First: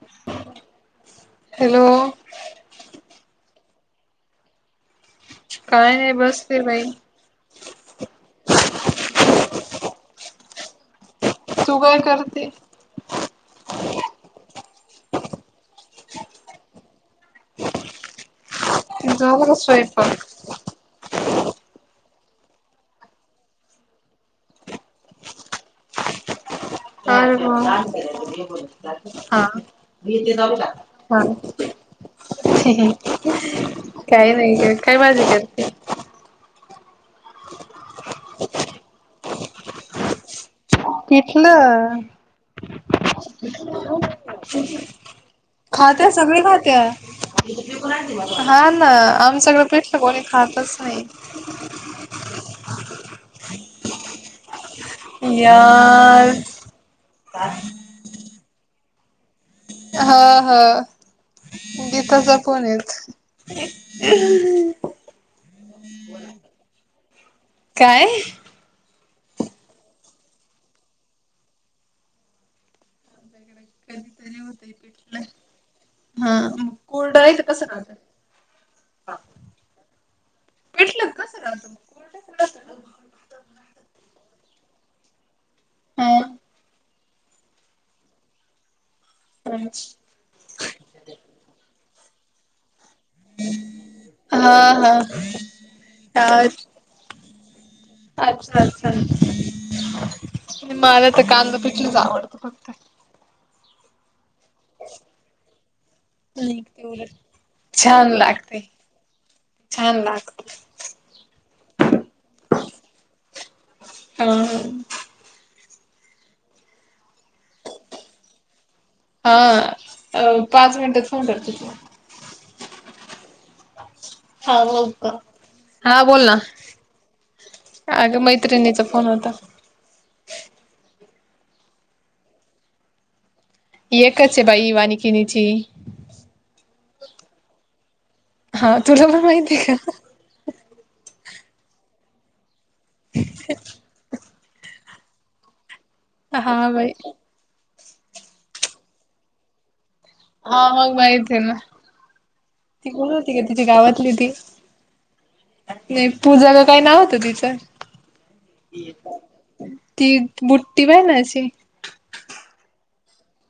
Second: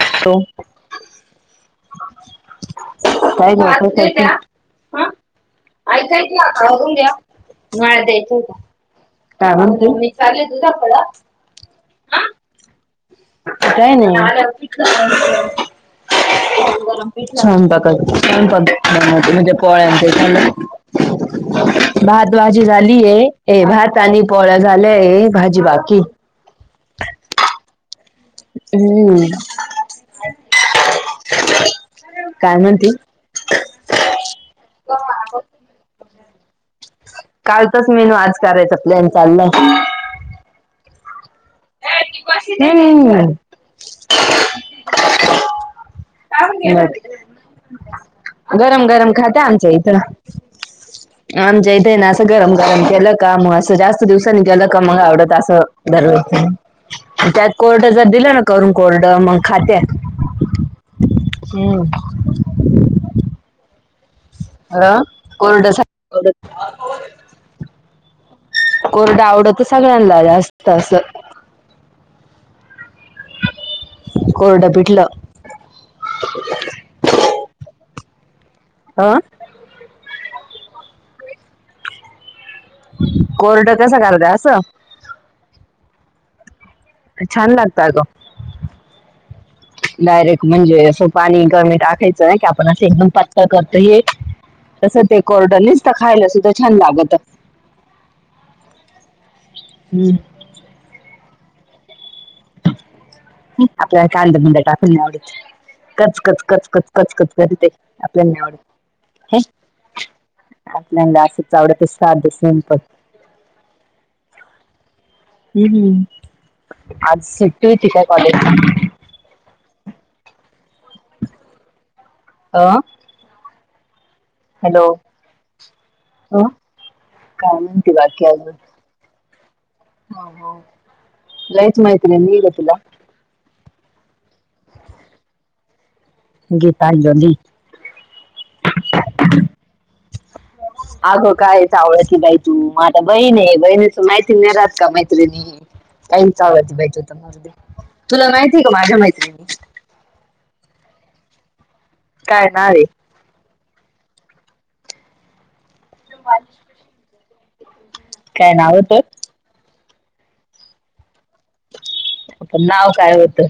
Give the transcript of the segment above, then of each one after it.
Hello hello काय मी होतो त्याचं काय नाही बसते बाई [unintelligible] मळा द्यायच होता. काय मनते मम्मी चागल तुझ कड तू काय करते? काय नाही [unintelligible] गरम गरम पिठलं स्वयंपाकाचा स्वयंपाक झाला म्हणजे का पोळ्याते स्वयंपाक झाल. [inaudible] भात भाजी झालीय. ए भात आणि पोळ्या झालय भाजी बाकी हा हा हम्म [unintelligible] इथे जाऊ [unintelligible] काय हहह म्हणते काही नाही काही भाजी करते? कालचाच मेन्यू आज करायचा प्लॅन चाललाय. पिठलं हम्म खात्या सगळे खात्या हा गरम ना गरम आमच खाता सगळं आमच्या पिठल इथं कोणी खातच नाही. आमच्या इथे ना असं गरम गरम केलं. का मग असं जास्त दिवसानी केल का मंग आवडत असं दररोज यार नाही त्यात कोर तर जर दिलं ना करून कोरड मग खात्या. हं हं गीताचा फोन येत. हा कोरडसाठी [inaudible] काय कोरडं आवडत सगळ्यांना जास्त असं कधीतरी होतय पिठलं हा मग कोरड इथं कसं करतात. हा पिठलं कसं राहतं मग कोरड कोरड कोरडं कसं करत्या असं हा छान लागत आग हंम डायरेक्ट म्हणजे असं पाणी कमी टाकायचं नाही का आपण असं एकदम पात करतं हे हा तसं ते कोरड निसत खायला हा सुद्धा छान लागत. अच्छा अच्छा मला तर कांदा पेंच आवड फ हं आपल्याला कांदा बिंदा आपल्या नाही आवड कचकच नाही ते कचकच उलट कचकच करी ते छान आपल्याला नाही आवडत. लागते हे छान लागते आपल्याला असंच आवडत साधं सिम्पल. हां हम्म आज सुट्टी होती का कॉलेजला. हं अं पाच मिनिटात फोन करते तुला. अ हा हॅलो बोका हा बोल ना अ काय म्हणते अगं मैत्रिणीचा फोन होता. हो हो लईच मैत्रीणी हे गं तुला एकच हे बाई वाणीकीनी ची गीतांजली. हा तुला पण माहितीये का? आग काय चावळती बाई तू माग आता बहीण हे बहीणीच माहिती नाही राहत का मैत्रिणी, काही बी चावळती बाई तु त मरू दे. तुला माहितीये का माझ्या मैत्रिणी. हा मग माहित हे ना. काय नाव हे. कोन होती गं तीची गावातली ती नाही पूजा का काय नाव होत तिच. काय नाव होतं. ती बुट्टी पायना अशी. पण नाव काय होतं.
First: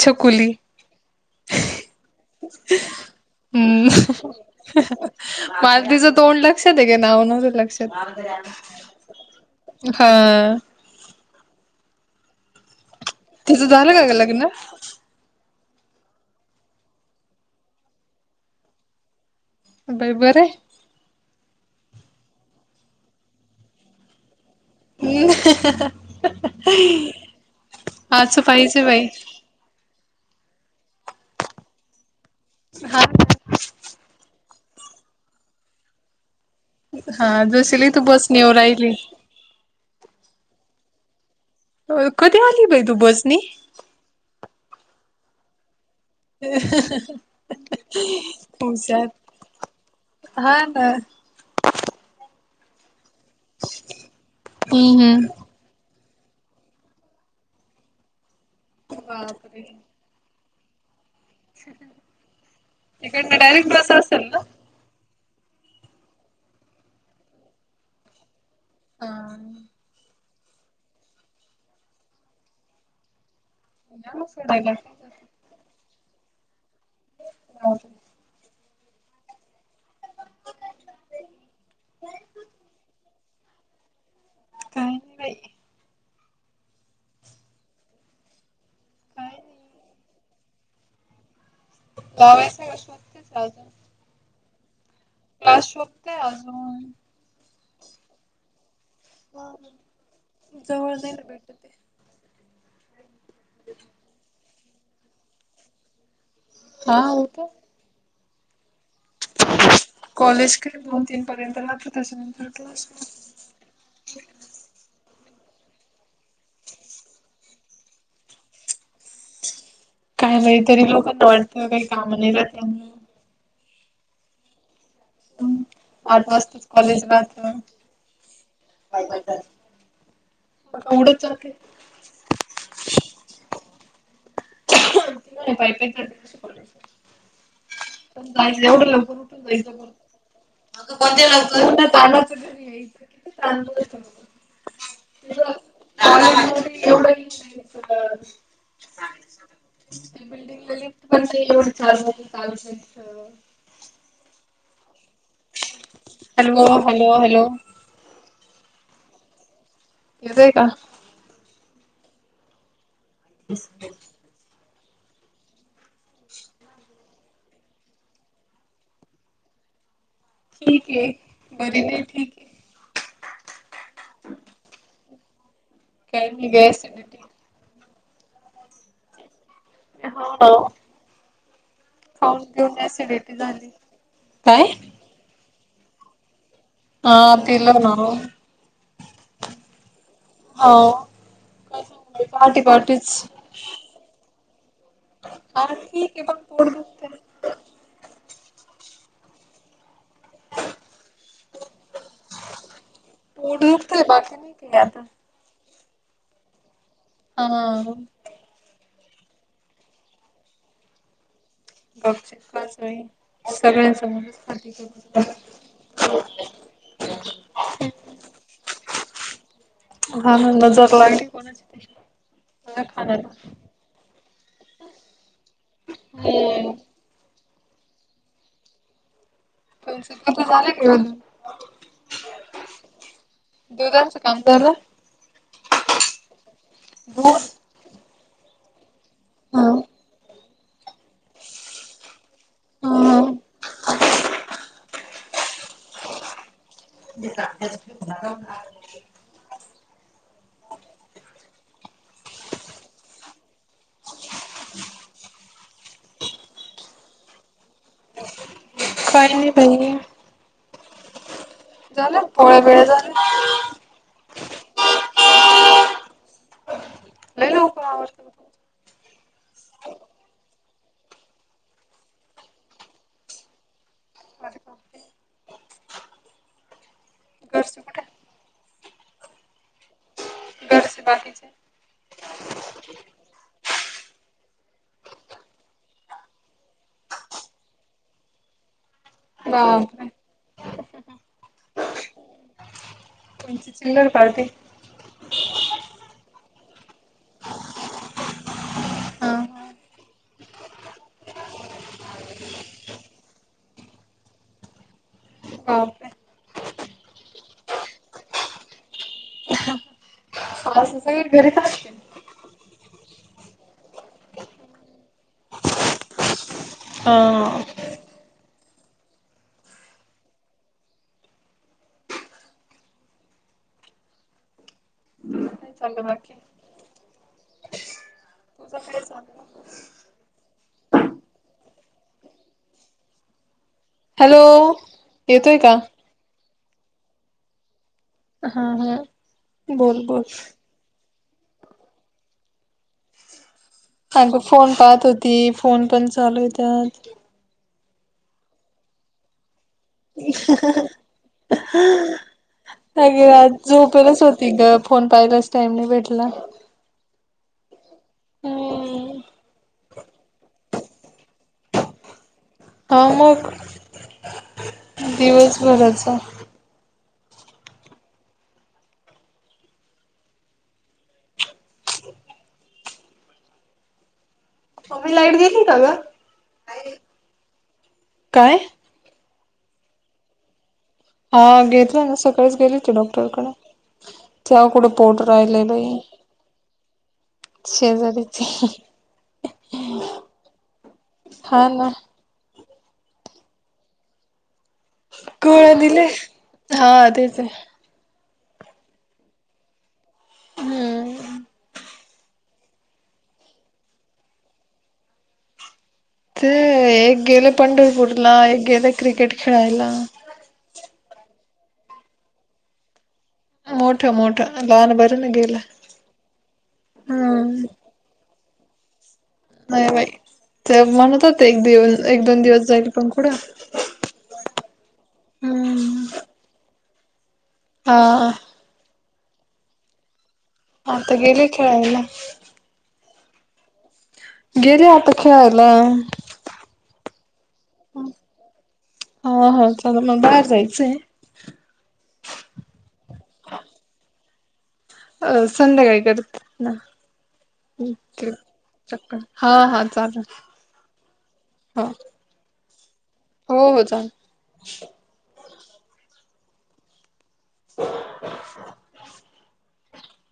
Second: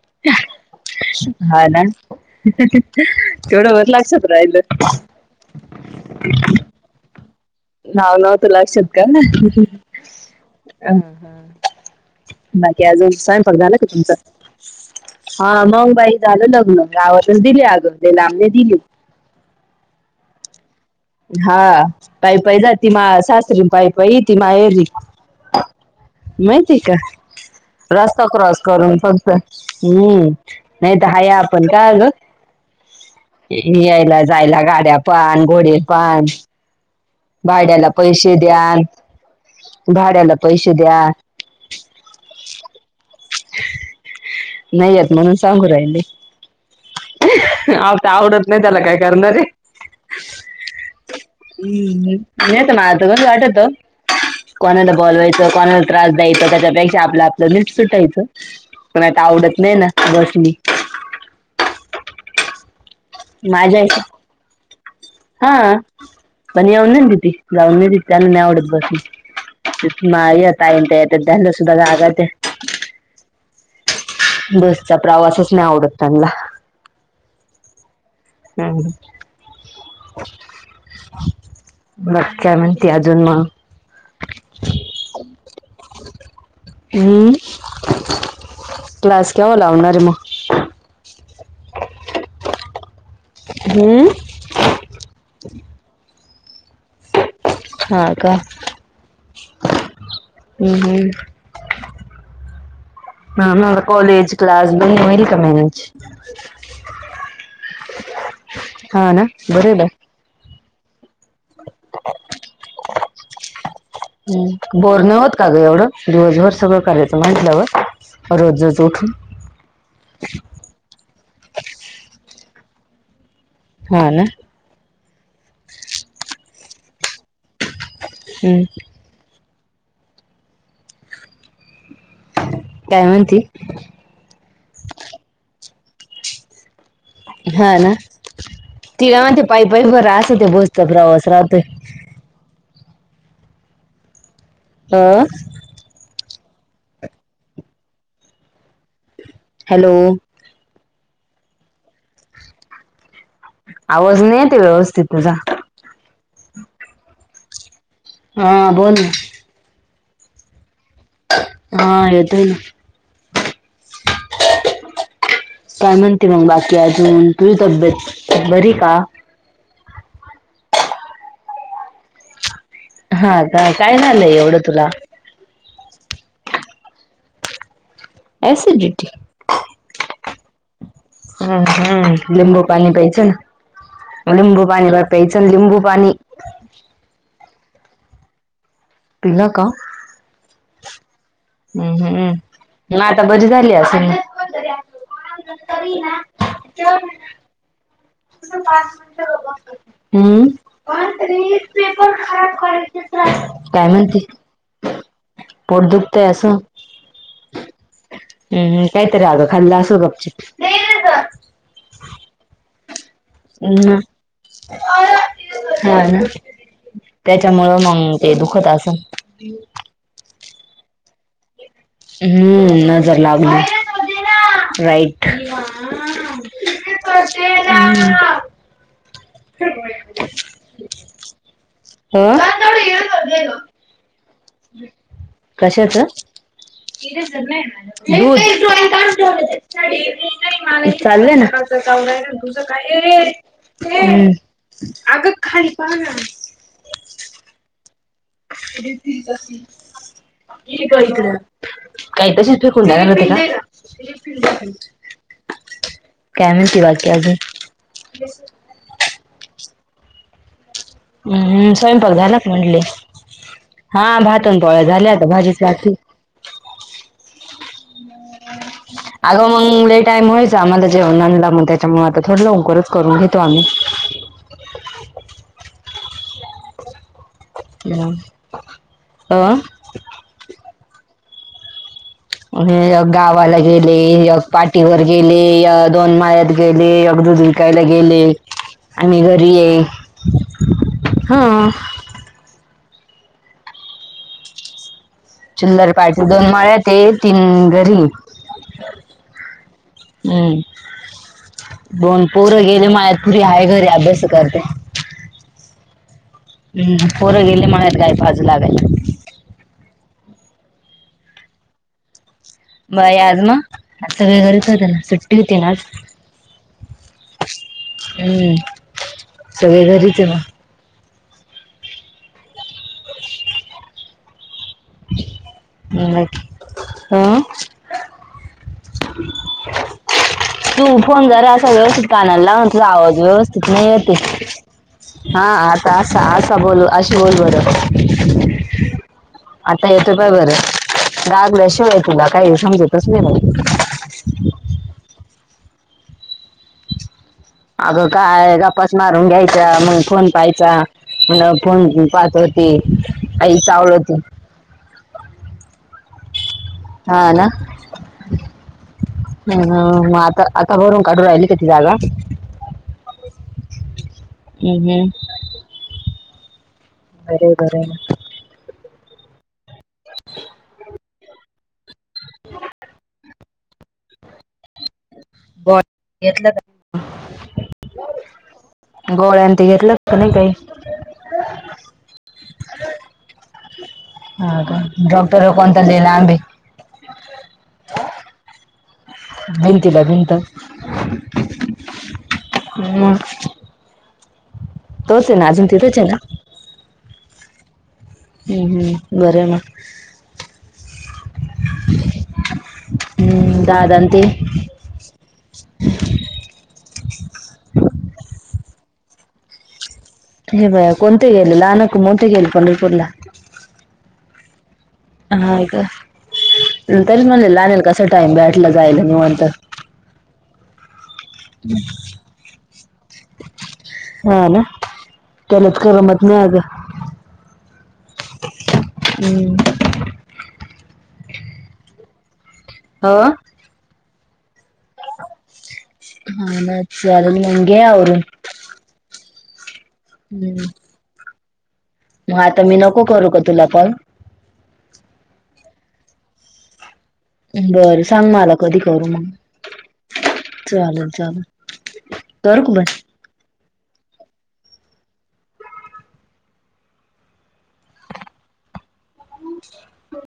छकुली. हा ना हं हं तेवढं बरं लक्षात हम्म राहिलं. मला तीचं तोंड लक्षात हे गे नाव नव्हतं लक क्षात नाव तरी नव्हतं लक्षात आलंना हां हं हा बाकी अजून स्वयंपाक तिचं झाला का झालं ग तुमचा. लग्न हा मंगबाई झालं लग्न गावातचं दिली अगं लई लांब नही दिली. बाई बरं हे. हा पायी पायी जाती मा सासरी पायी पायी येती माहेरी. आहे माहिती का? रस्ता असं क्रॉस पाहिजे करून बाई फक्त हम्म नाही तर हाया आपण काय ग? हा यायला जायला गाड्या पण, घोडे पण. हा भाड्याला जशीली तू पैसे बसनीवर द्या, राहिली भाड्याला पैसे द्या. कधी आली बाई तू बसनी? नाही यत म्हणून सांगू राहिले. आता आवडत नाही त्याला काय हुशार. करणार हा ब हम् [inaudible] वाटत कोणाला हम्म हम्म बोलवायचं. कोणाला त्रास द्यायचा त्याच्यापेक्षा आपलं आपलं नीट सुटायचं पण आता आवडत बापरे नाही ना. बसनी. [unintelligible] डायरेक्ट माझ्या बस असेल ना हा पण येऊन नाही देती, जाऊ नाही देती आणि त्याला नाही आवडत हा बसनी. माई, ताई येते त्यांनासुद्धा [unintelligible] या मग बसचा सोडायला प्रवासच नाही आवडत त्यांना. हो हम्. मग काय म्हणती अजून मग. काही नाही बाई. हम्म क्लास काही केव्हा नाही लावणारे मग? लावायच [unintelligible] हम्म. आशोभतय अजून. हा का हम् हम्म. प ते. ह म कॉलेज, क्लास होईल का मॅनेज? हा होतय. हा ना बर आहे बाई. कॉलेज काय दोन तीन पर्यंत राहत त्याच्यानंतर क्लास [unintelligible] हम बोर नाही होत का ग एवढं? दिवसभर सगळं करायचं म्हटल्यावर. रोजच उठून. काय बाई तरी लोकं [unintelligible] हा ना? हम आठ वाजताच कॉलेज राहत. हम्. पायी पायी चालत. एवढं चालले. काय म्हणती? पायी पायी चालते [unintelligible] हा ना पण जा एवढं लवकर तिला उठून म्हणते पायी जायचं पायी बरा असं ते बसचा प्रवास राहतोय लवकर [unintelligible] [unintelligible] आं? [inaudible] हॅलो [unintelligible] आवाज नाही येते व्यवस्थित तुझा. हॅलो? हॅलो? हॅलो? हा बोल ना. येतोय का? हा, येतोय की. [inaudible] काय म्हणते मग बाकी अजून? तुझी तब्येत बरी आहे का? ठीक आहे, बर नाही, ठीक आहे. हा का? काय झालंय एवढं तुला? [unintelligible] एसिडिटी. हो. हा, हा, खाऊन लिंबू पिऊन पाणी प्यायाच, ऍसिडिटी झाली. काय? लिंबू पाणी [unintelligible] प्यायचं, लिंबूपाणी. हा, पिलो ना. पिला का? हो हं, ह, पहाटे म पहाटेच आता बरी झाली असल? हा ठीक आहे पण पोट दुखतंय. [unintelligible] [unintelligible] हम्म, पोट काय दुखतंय म्हणते? [unintelligible] पोट दुखतय असं. हा. हं, ह, कायतर आग खाल्ला असल गपचप. गपचच हम्म [unintelligible] हा ना त्याच्यामुळं मंग ते दुखत असन. [unintelligible] हा, हा, नजर लागली कोणाची. तरी हम्म, नजर खाण्याला. लागली, राईट. हम्म [unintelligible] अ [unintelligible] दुधाच कशाच? [unintelligible] दुध? दूध हा [unintelligible] चालले ना. तुंझ काये रे, ये, हा. ये, हम्म, ए अगं खाली पाहा ना. [inaudible] अरे ती कशी [unintelligible] [unintelligible] काय म्हणते बाकी आजुन? [inaudible] काय नाही बाई. हम्म, स्वयंपाक झालं झाला का पोळ्या म्हणले? बिळ्या झाल्या हा, भात अन पोळ्या झाल्या, आता भाजीच बाकी. लई लवकर आवरत. अगं मंग लई टाईम व्हायचा आम्हाला जेवणाला, मग त्याच्यामुळे आता थोडं लवकरच करून घेतो आम्ही. माझं काम. घरचे कुठे [unintelligible] अं घरचे बाकीचे आणि यक गावाला गेले, यक पाटीवर गेले, य दोन माळ्यात गेले यक दु गी कायला गेले आम्ही घरी ये, बापरे हा. तुमची चिल्लर पार्टी चील्लर पार्टी दोन मळ्यात ये तीन घरी ये. हा हम्म. दोन पोर गेले माळ्यात पुरी हाय घरी अभ्यास करत्या. हा बापरे हम्म पोरं गेले मळ्यात गाय पाजू लागायला. सासु सगळे घरीच असतीन. बाय आज ना, आज सगळे घरीच होते न सुट्टी होती ना आज हो. हम्म सगळे घरीच ये म काय चाललं बाकी [unintelligible] अं तुझं [unintelligible] तू फोन जरा असा व्यवस्थित कानाला लाव ना तुझा आवाज व्यवस्थित नाय येत ये. हॅलो हां येतोय का? आता आसा आसा बोलु अशी बोल बरं हा हा. आता बोल येतोय बोल पाय बरं, गागल्या शिवाय तुला काय समजतच नाय [unintelligible] कारण क फोन पाहत होती फोन पण चालूये त्यात अगं काय गप्पाच मारून घ्यायच्या मंग फोन पायचा. म्हंण फोन मी पाहत होत अग आज झोपेतच होती ग फोन पाहिलाच टाईम नाय भेटला. हा ना हम्म. हं हं म आता-आता भरून काढु राह्यली का ती जागा? हो मग, हम्म हम्म दिवसभराचा बरे बरंय म [unintelligible] [unintelligible] मम्मी लाईट गेलीय का गोळ ग घेतलं का? हाये काय गोळ्यान ते घेतलं तुम्ही काई हा घेतल ना सकाळीच गेली होती डॉक्टरकड हा तेव्हा का कुठ पोट डॉक्टर राहिलय कोणता बाई दिला आंबे शेजारीचये भिंतीला भिंत हा ना म अजून गोळ्या तिथंच दिले आहे ना? हा तेच न हूं हूं बरंय म हम्म. हूं दादांन ते ते एक गेलय पंढरपूरला, एक गेलय क्रिकेट खेळायला. ये बया कोणत गेले? लहान का मोठ गेले पंढरपूरला? मोठ मोठ लहान ब हाय का तरीच म्हणले हम्म लान्याला कसा टाइम भेटला जायला निवांत नाय बाई ते म्हणत होत एक दिन एक दोन दिवस जाईल पण कुडं हा ना त्यालाच हम्म. करमत नाय अग हा! [unintelligible] आता गेले खेळायला. हा! गेले आता. खेळायला. [inaudible] हा हा चला मग बाहेर जायचंय. म आता मी नको करू का तुला कॉल, अ संध्याकाळी कर ना. बरं सांग मला कधी करू मग हा हा चालेल चालेल चालेल. हो करू का बंद. हो हो चाले. [unintelligible] [unintelligible]